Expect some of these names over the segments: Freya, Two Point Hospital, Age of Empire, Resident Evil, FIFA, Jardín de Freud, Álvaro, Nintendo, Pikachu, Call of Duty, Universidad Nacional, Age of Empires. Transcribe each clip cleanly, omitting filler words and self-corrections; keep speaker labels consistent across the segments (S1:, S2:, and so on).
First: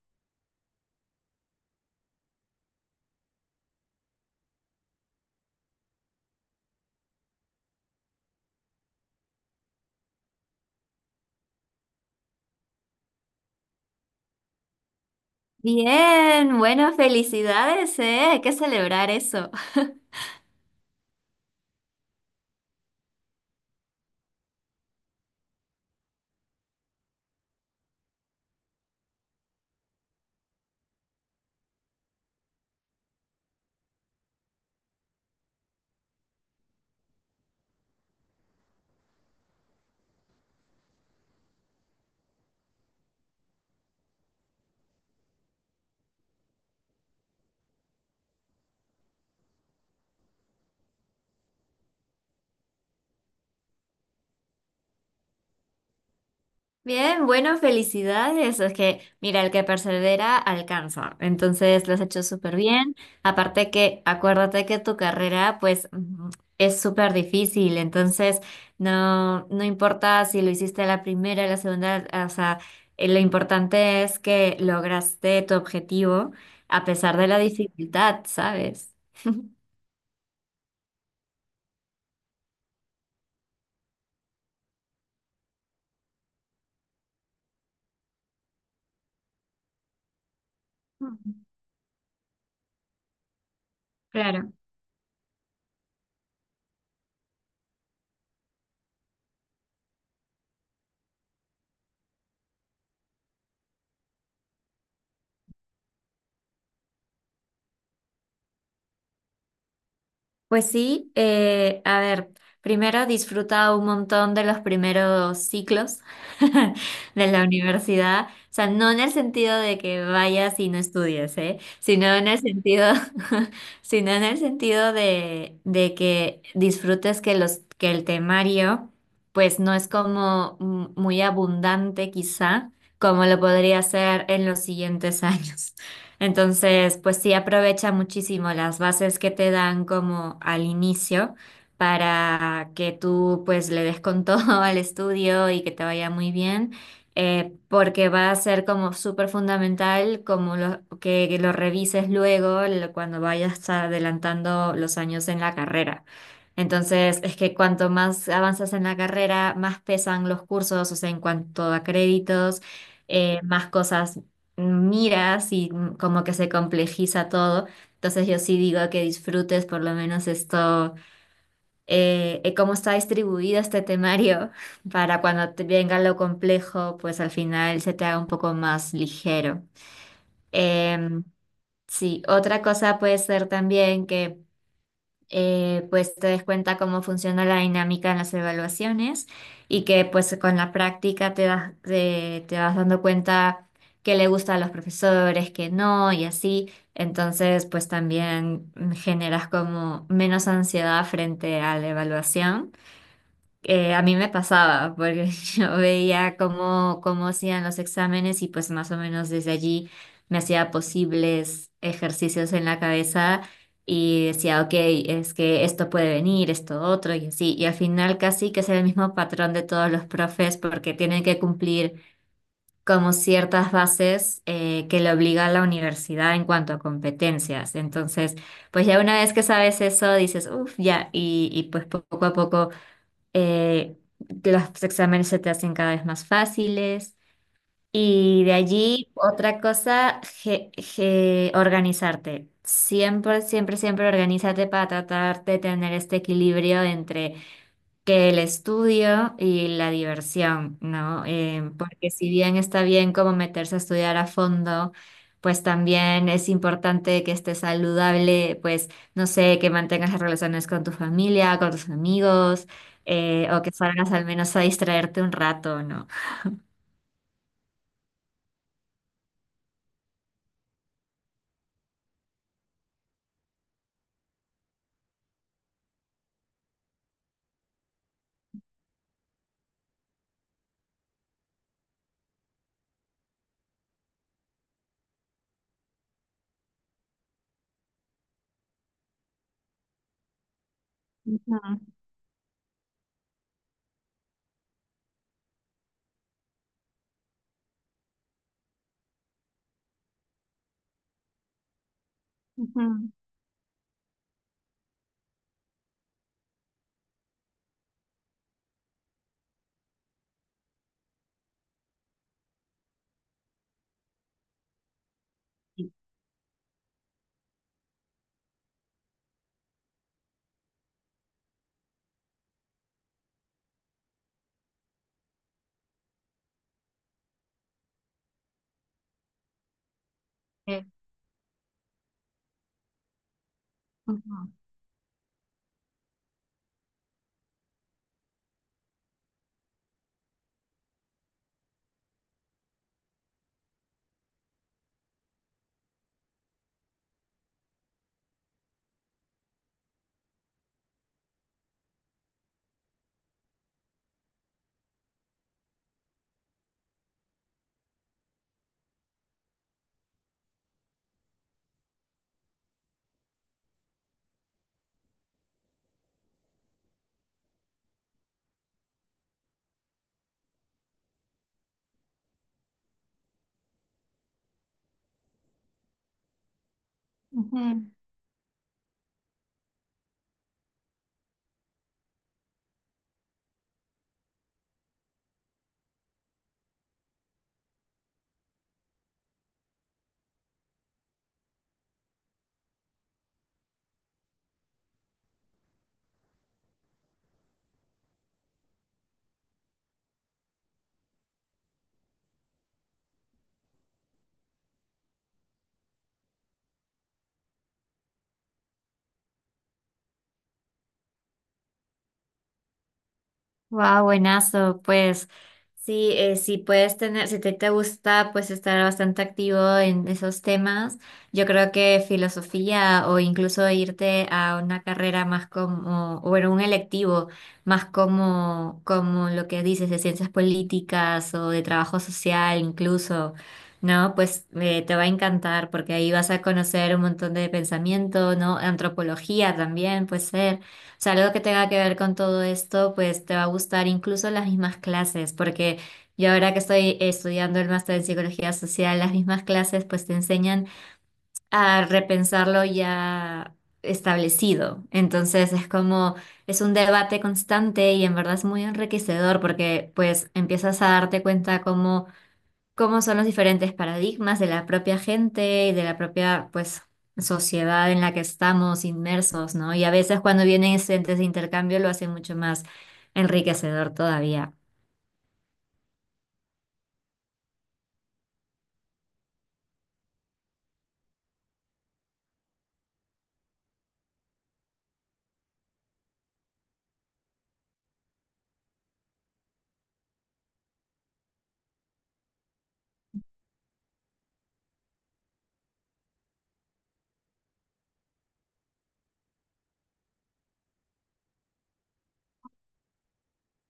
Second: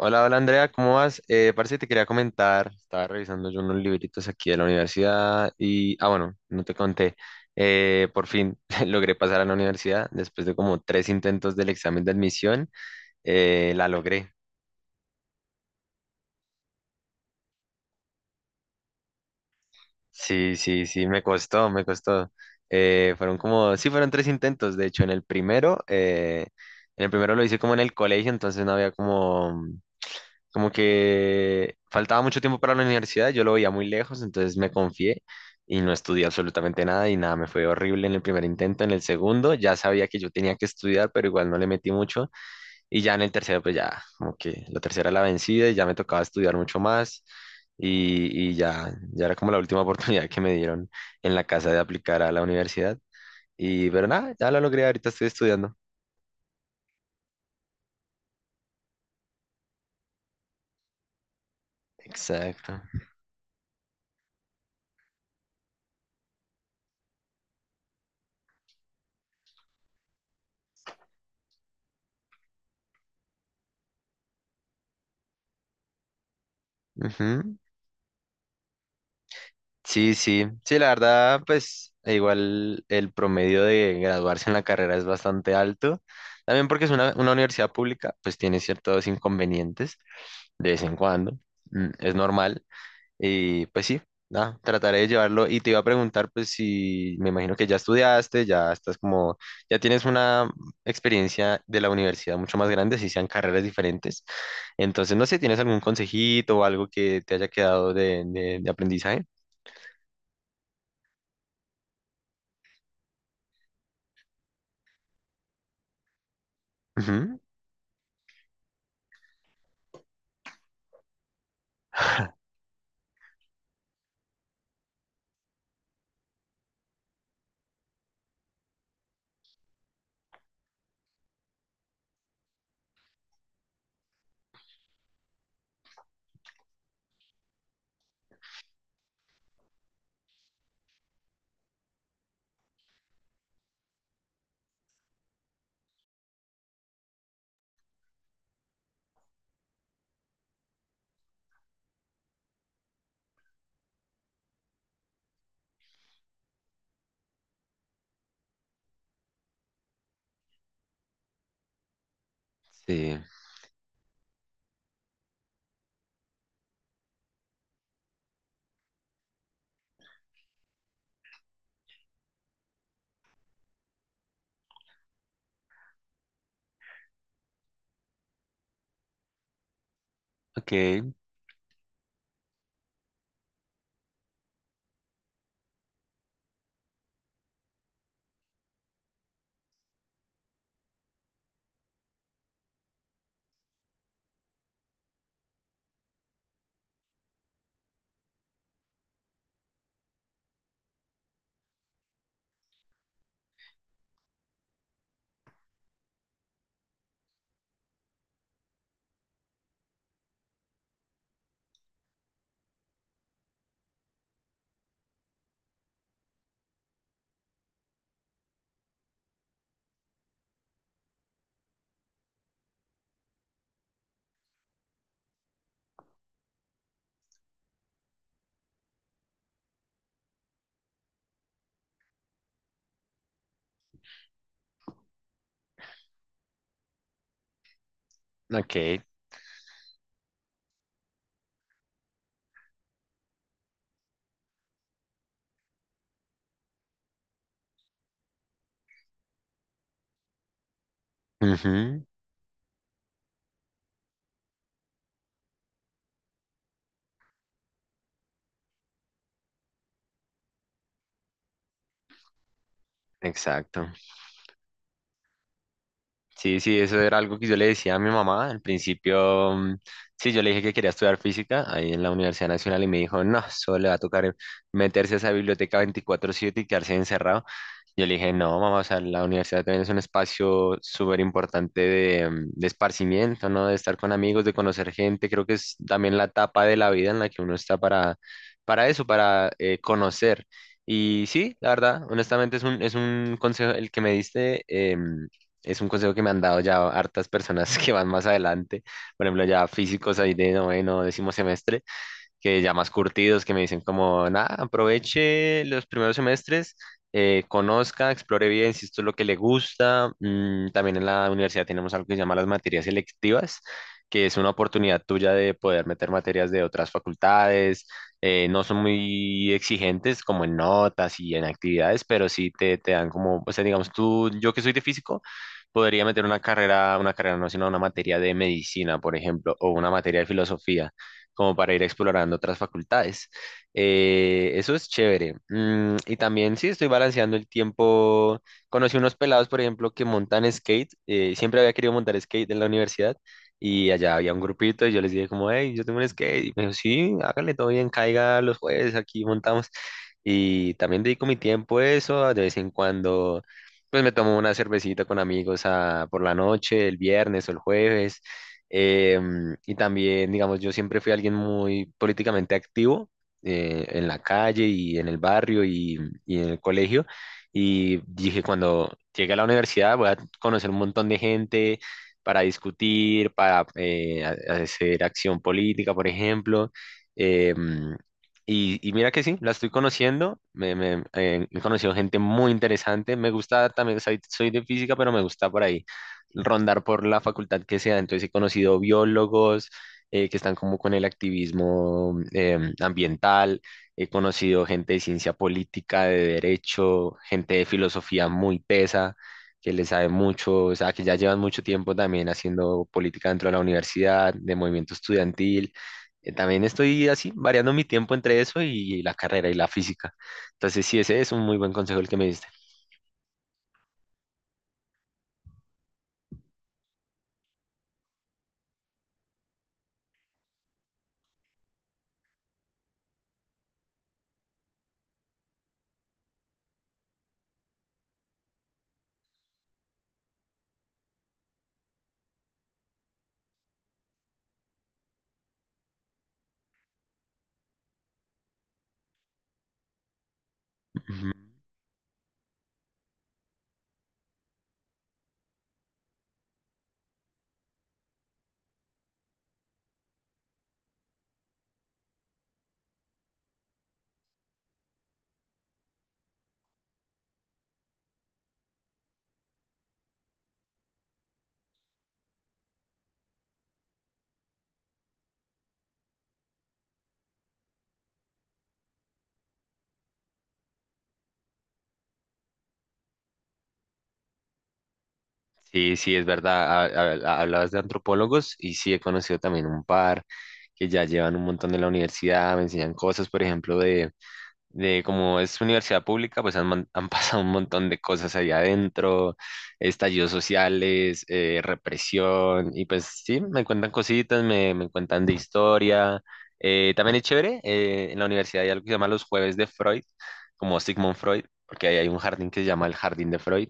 S1: Hola, hola Andrea, ¿cómo vas? Parece que te quería comentar, estaba revisando yo unos libritos aquí de la universidad y bueno, no te conté, por fin logré pasar a la universidad después de como tres intentos del examen de admisión, la logré.
S2: Bien, bueno, felicidades, ¿eh? Hay que celebrar eso.
S1: Sí, sí, sí, me costó, me costó. Fueron tres intentos, de hecho, en el primero lo hice como en el colegio, entonces no había como que faltaba mucho tiempo para la universidad, yo lo veía muy lejos, entonces me confié y no estudié absolutamente nada. Me fue horrible en el primer intento. En el segundo ya sabía que yo tenía que estudiar, pero igual no le metí mucho. Y ya en el tercero, pues ya como que la tercera la vencida y ya me tocaba estudiar mucho más, y ya era como la última oportunidad que me dieron en la casa de aplicar a la universidad. Pero nada, ya lo logré, ahorita estoy estudiando.
S2: Bien, bueno, felicidades. Es que, mira, el que persevera alcanza. Entonces, lo has hecho súper
S1: Exacto.
S2: bien. Aparte que, acuérdate que tu carrera, pues, es súper difícil. Entonces, no, no importa si lo hiciste a la primera, a la segunda, o sea, lo importante es que lograste tu objetivo a pesar de la
S1: Ujú.
S2: dificultad, ¿sabes?
S1: Sí, sí, sí, la verdad, pues igual el promedio de graduarse en la carrera es bastante alto. También porque es una universidad pública, pues tiene ciertos inconvenientes de vez en
S2: Mm.
S1: cuando, mm, es normal. Y pues sí,
S2: Claro.
S1: nada, trataré de llevarlo. Y te iba a preguntar, pues si me imagino que ya estudiaste, ya estás como, ya tienes una experiencia de la universidad mucho más grande, si sean carreras diferentes. Entonces, no sé, ¿tienes algún consejito o algo que te haya quedado de, de aprendizaje?
S2: Pues sí, a ver, primero he un montón de los primeros ciclos de
S1: Ujú.
S2: la universidad, o sea, no en el sentido de que vayas y no estudies, ¿eh? Sino en el sentido, sino en el sentido de que disfrutes que el temario, pues no es como muy abundante quizá, como lo podría ser en los siguientes años. Entonces, pues sí, aprovecha muchísimo las bases que te dan como al inicio para que tú pues le des con todo al estudio y que te vaya muy bien, porque va a ser como súper fundamental que lo revises cuando vayas adelantando los años en la carrera. Entonces, es que cuanto más avanzas en la carrera, más pesan los cursos, o sea, en cuanto a créditos
S1: Sí,
S2: más cosas miras y como que se complejiza todo. Entonces yo sí digo que disfrutes por lo menos esto, cómo está distribuido este temario para cuando te venga lo complejo, pues al final se te haga un poco más ligero.
S1: ok,
S2: Em, sí, otra cosa puede ser también que pues te des cuenta cómo funciona la dinámica en las evaluaciones y que pues con la práctica te vas dando cuenta qué le gusta a los profesores, qué no y así. Entonces pues también generas como menos ansiedad frente a la evaluación. A mí me pasaba, porque yo veía cómo hacían los exámenes y pues más o menos desde allí me hacía posibles ejercicios en la cabeza y decía, ok, es que esto puede venir, esto otro y así. Y al final casi que es el mismo patrón de todos los profes porque tienen que cumplir como ciertas bases que le obliga a la universidad en cuanto a competencias. Entonces, pues ya una vez que sabes eso, dices, uff, ya, y pues poco a poco eh, los exámenes se te hacen cada vez más fáciles. Y de
S1: ok.
S2: allí, otra cosa, organizarte. Siempre, siempre, siempre organízate para tratar de tener este equilibrio entre que el estudio y la diversión, ¿no?
S1: Ujú.
S2: Porque si bien está bien como meterse a estudiar a fondo, pues también es importante que estés saludable, pues no sé, que mantengas las relaciones con tu familia, con tus amigos, o que
S1: Exacto.
S2: salgas al menos a distraerte un rato, ¿no?
S1: Sí, sí, eso era algo que yo le decía a mi mamá. Al principio, mm, sí, yo le dije que quería estudiar física ahí en la Universidad Nacional y me dijo, no, solo le va a tocar meterse a esa biblioteca 24/7 y quedarse encerrado. Yo le dije, no, mamá, o sea, la universidad también es un espacio súper importante de, mm, de esparcimiento, ¿no? De estar con amigos, de conocer gente. Creo que es también la etapa de la vida en la que uno está para eso, para conocer. Y sí, la
S2: Ujú,
S1: verdad, honestamente es un consejo el que me diste. Es un consejo que me han dado ya hartas personas que van más adelante, por ejemplo, ya físicos ahí de noveno, décimo semestre, que ya más
S2: ujú.
S1: curtidos, que me dicen como, nada, aproveche los primeros semestres, conozca, explore bien si esto es lo que le gusta. Mm, también en la universidad tenemos algo que se llama las materias selectivas, que es una oportunidad tuya de poder meter materias de otras facultades. No son muy exigentes como en notas y en actividades, pero sí te dan como, o sea, digamos, tú, yo que soy de físico, podría meter una carrera no, sino una materia de medicina, por ejemplo, o una materia de
S2: Sí.
S1: filosofía como para ir explorando otras facultades.
S2: Ujú,
S1: Eso es chévere. Mm, y también sí estoy balanceando el tiempo. Conocí unos pelados, por ejemplo, que montan skate. Siempre había querido montar skate en la universidad y allá había un grupito y yo les dije como, hey, yo tengo un skate. Y me dijo, sí, hágale todo bien, caiga los jueves, aquí montamos. Y también dedico mi tiempo a eso, de vez en cuando, pues me tomo una cervecita con amigos por la noche, el viernes o el jueves. Eh, y también, digamos, yo siempre fui alguien muy políticamente activo en la calle y en el barrio y en el colegio. Y dije, cuando llegue a la universidad voy a conocer un montón de gente para discutir, para hacer acción política, por ejemplo.
S2: ujú.
S1: Em, y mira que sí, la estoy conociendo, he conocido gente muy interesante, me gusta también, soy de física, pero me gusta por ahí rondar por la facultad que sea. Entonces he conocido biólogos que están como con el activismo ambiental, he conocido gente de ciencia política, de derecho, gente de filosofía muy tesa, que le sabe mucho, o sea, que ya llevan mucho tiempo también haciendo política dentro de la universidad, de movimiento estudiantil. También estoy así, variando mi tiempo entre eso y la carrera y la física. Entonces sí, ese es un muy buen consejo el que me diste.
S2: Wow, buenazo, pues sí, si te gusta, pues estar bastante activo en esos temas, yo creo que filosofía o incluso irte a una carrera más como, o en un electivo, más como lo que dices de ciencias políticas o de trabajo social incluso, ¿no? Pues te va a encantar porque ahí vas a conocer un montón de pensamiento, ¿no? Antropología también puede ser. O sea,
S1: Ujú.
S2: algo que tenga que ver con todo esto, pues te va a gustar incluso las mismas clases, porque yo ahora que estoy estudiando el máster en psicología social, las mismas clases pues te enseñan a repensar lo ya establecido. Entonces es un debate constante y en verdad es muy enriquecedor porque pues empiezas a darte cuenta cómo son los diferentes paradigmas de la propia gente y de la propia, pues, sociedad en la que estamos inmersos, ¿no? Y a veces cuando vienen estudiantes de intercambio lo hacen mucho más enriquecedor todavía.
S1: Sí, sí, es verdad. Hablabas de antropólogos y sí he conocido también un par que ya llevan un montón de la universidad, me enseñan cosas, por ejemplo, de como es universidad pública, pues han pasado un montón de cosas ahí adentro, estallidos sociales, represión, y pues sí, me cuentan cositas, me cuentan de historia. También es chévere, en la universidad hay algo que se llama los jueves de Freud, como Sigmund Freud, porque ahí hay un jardín que se llama el Jardín de Freud,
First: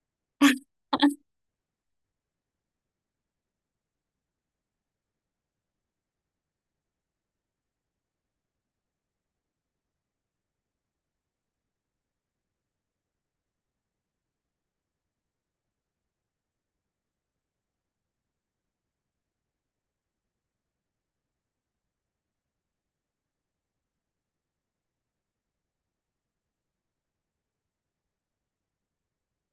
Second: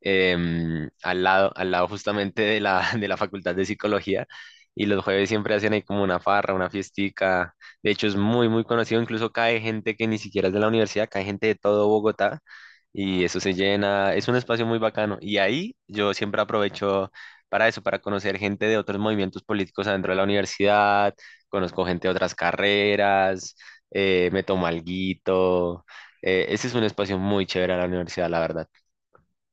S1: al lado justamente de la, de la Facultad de Psicología. Y los jueves siempre hacen ahí como una farra, una fiestica. De hecho, es muy, muy conocido. Incluso cae gente que ni siquiera es de la universidad, cae gente de todo Bogotá. Y eso se llena. Es un espacio muy bacano. Y ahí yo siempre aprovecho para eso, para conocer gente de otros movimientos políticos adentro de la universidad. Conozco gente de otras carreras. Me tomo alguito. Ese es un espacio muy chévere a la universidad, la verdad.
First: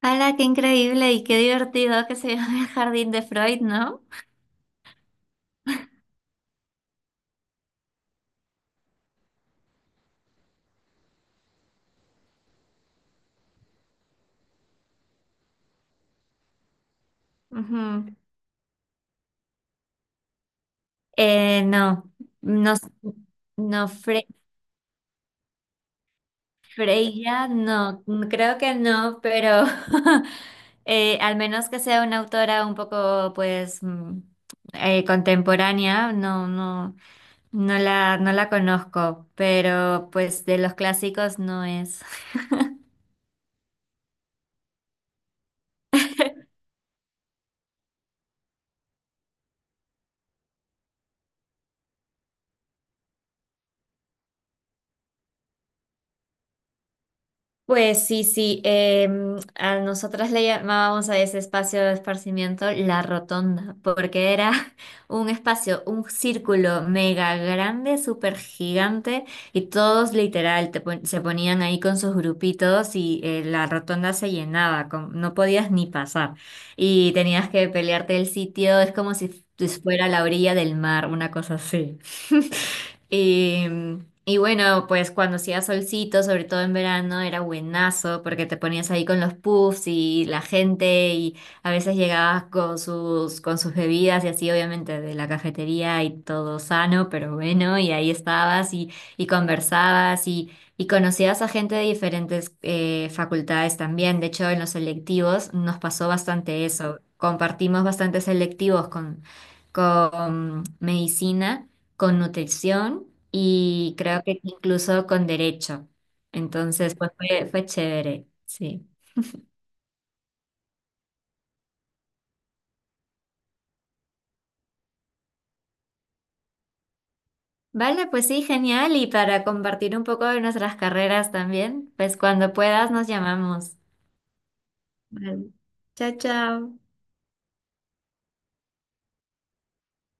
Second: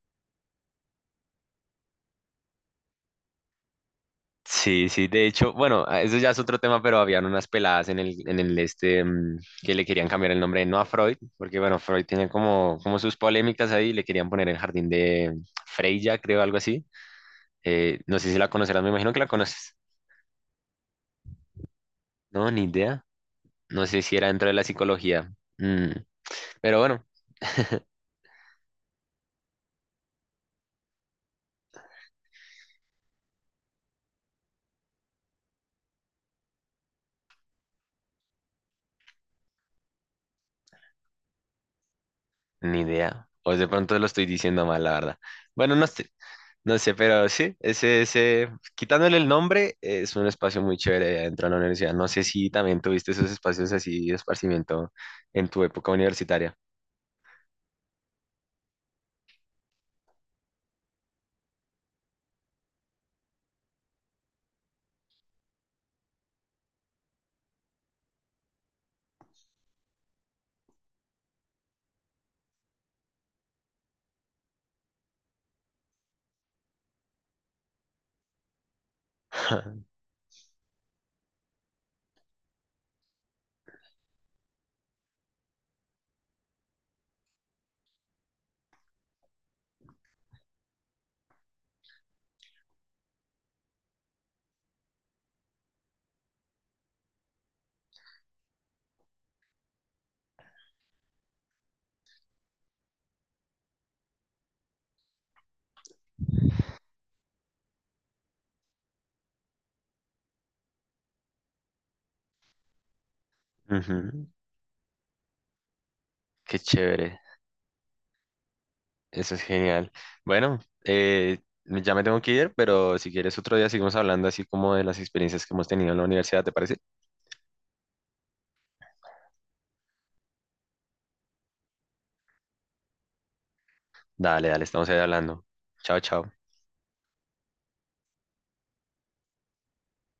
S2: ¡Hala! Qué increíble y qué divertido que se llama el Jardín de Freud, ¿no?
S1: Sí, sí, de hecho, bueno, eso ya es otro tema, pero habían unas peladas en el este, mm, que le querían cambiar el nombre, no a Freud, porque bueno, Freud tiene como, como sus polémicas ahí, le querían poner el jardín de Freya, creo, algo así.
S2: Ujú.
S1: No sé si la conocerás, me imagino que la conoces.
S2: No,
S1: No, ni
S2: no,
S1: idea. No
S2: no,
S1: sé si era dentro de la psicología. Mm, pero bueno,
S2: Freya, no, creo que no, pero Al menos que sea una autora un poco, pues, contemporánea, no, no, no la conozco, pero pues de los clásicos no es.
S1: ni idea. O de pronto lo estoy diciendo mal, la verdad. Bueno, no sé. No sé, pero sí, ese, quitándole el nombre, es un espacio muy chévere dentro de la universidad. No sé si también tuviste esos espacios así de esparcimiento en tu época universitaria.
S2: Pues sí, sí, a nosotras le llamábamos a ese espacio de esparcimiento la rotonda, porque era un espacio, un círculo mega grande, súper gigante, y todos literal se ponían ahí con sus grupitos y la rotonda se llenaba, no podías ni pasar, y tenías que pelearte el sitio, es como si fuera la orilla del mar, una cosa así. Y, y bueno, pues cuando hacía solcito, sobre todo en verano, era buenazo porque te ponías ahí con los puffs y la gente y a veces llegabas con sus bebidas y así, obviamente, de la cafetería y todo sano, pero bueno, y ahí estabas y conversabas y conocías a gente de diferentes facultades también. De hecho, en los selectivos nos pasó bastante eso. Compartimos bastantes selectivos con medicina con nutrición y creo
S1: Ujú.
S2: que incluso con derecho.
S1: Qué
S2: Entonces, pues
S1: chévere,
S2: fue chévere, sí.
S1: eso es genial. Bueno, eh, ya me tengo que ir, pero si quieres otro día seguimos hablando así como de las experiencias que hemos tenido en la universidad, ¿te parece?
S2: Vale, pues sí, genial. Y para compartir un poco de nuestras carreras también, pues cuando puedas nos llamamos.
S1: Dale, dale, estamos ahí hablando.
S2: Vale.
S1: Chao,
S2: Chao,
S1: chao.
S2: chao.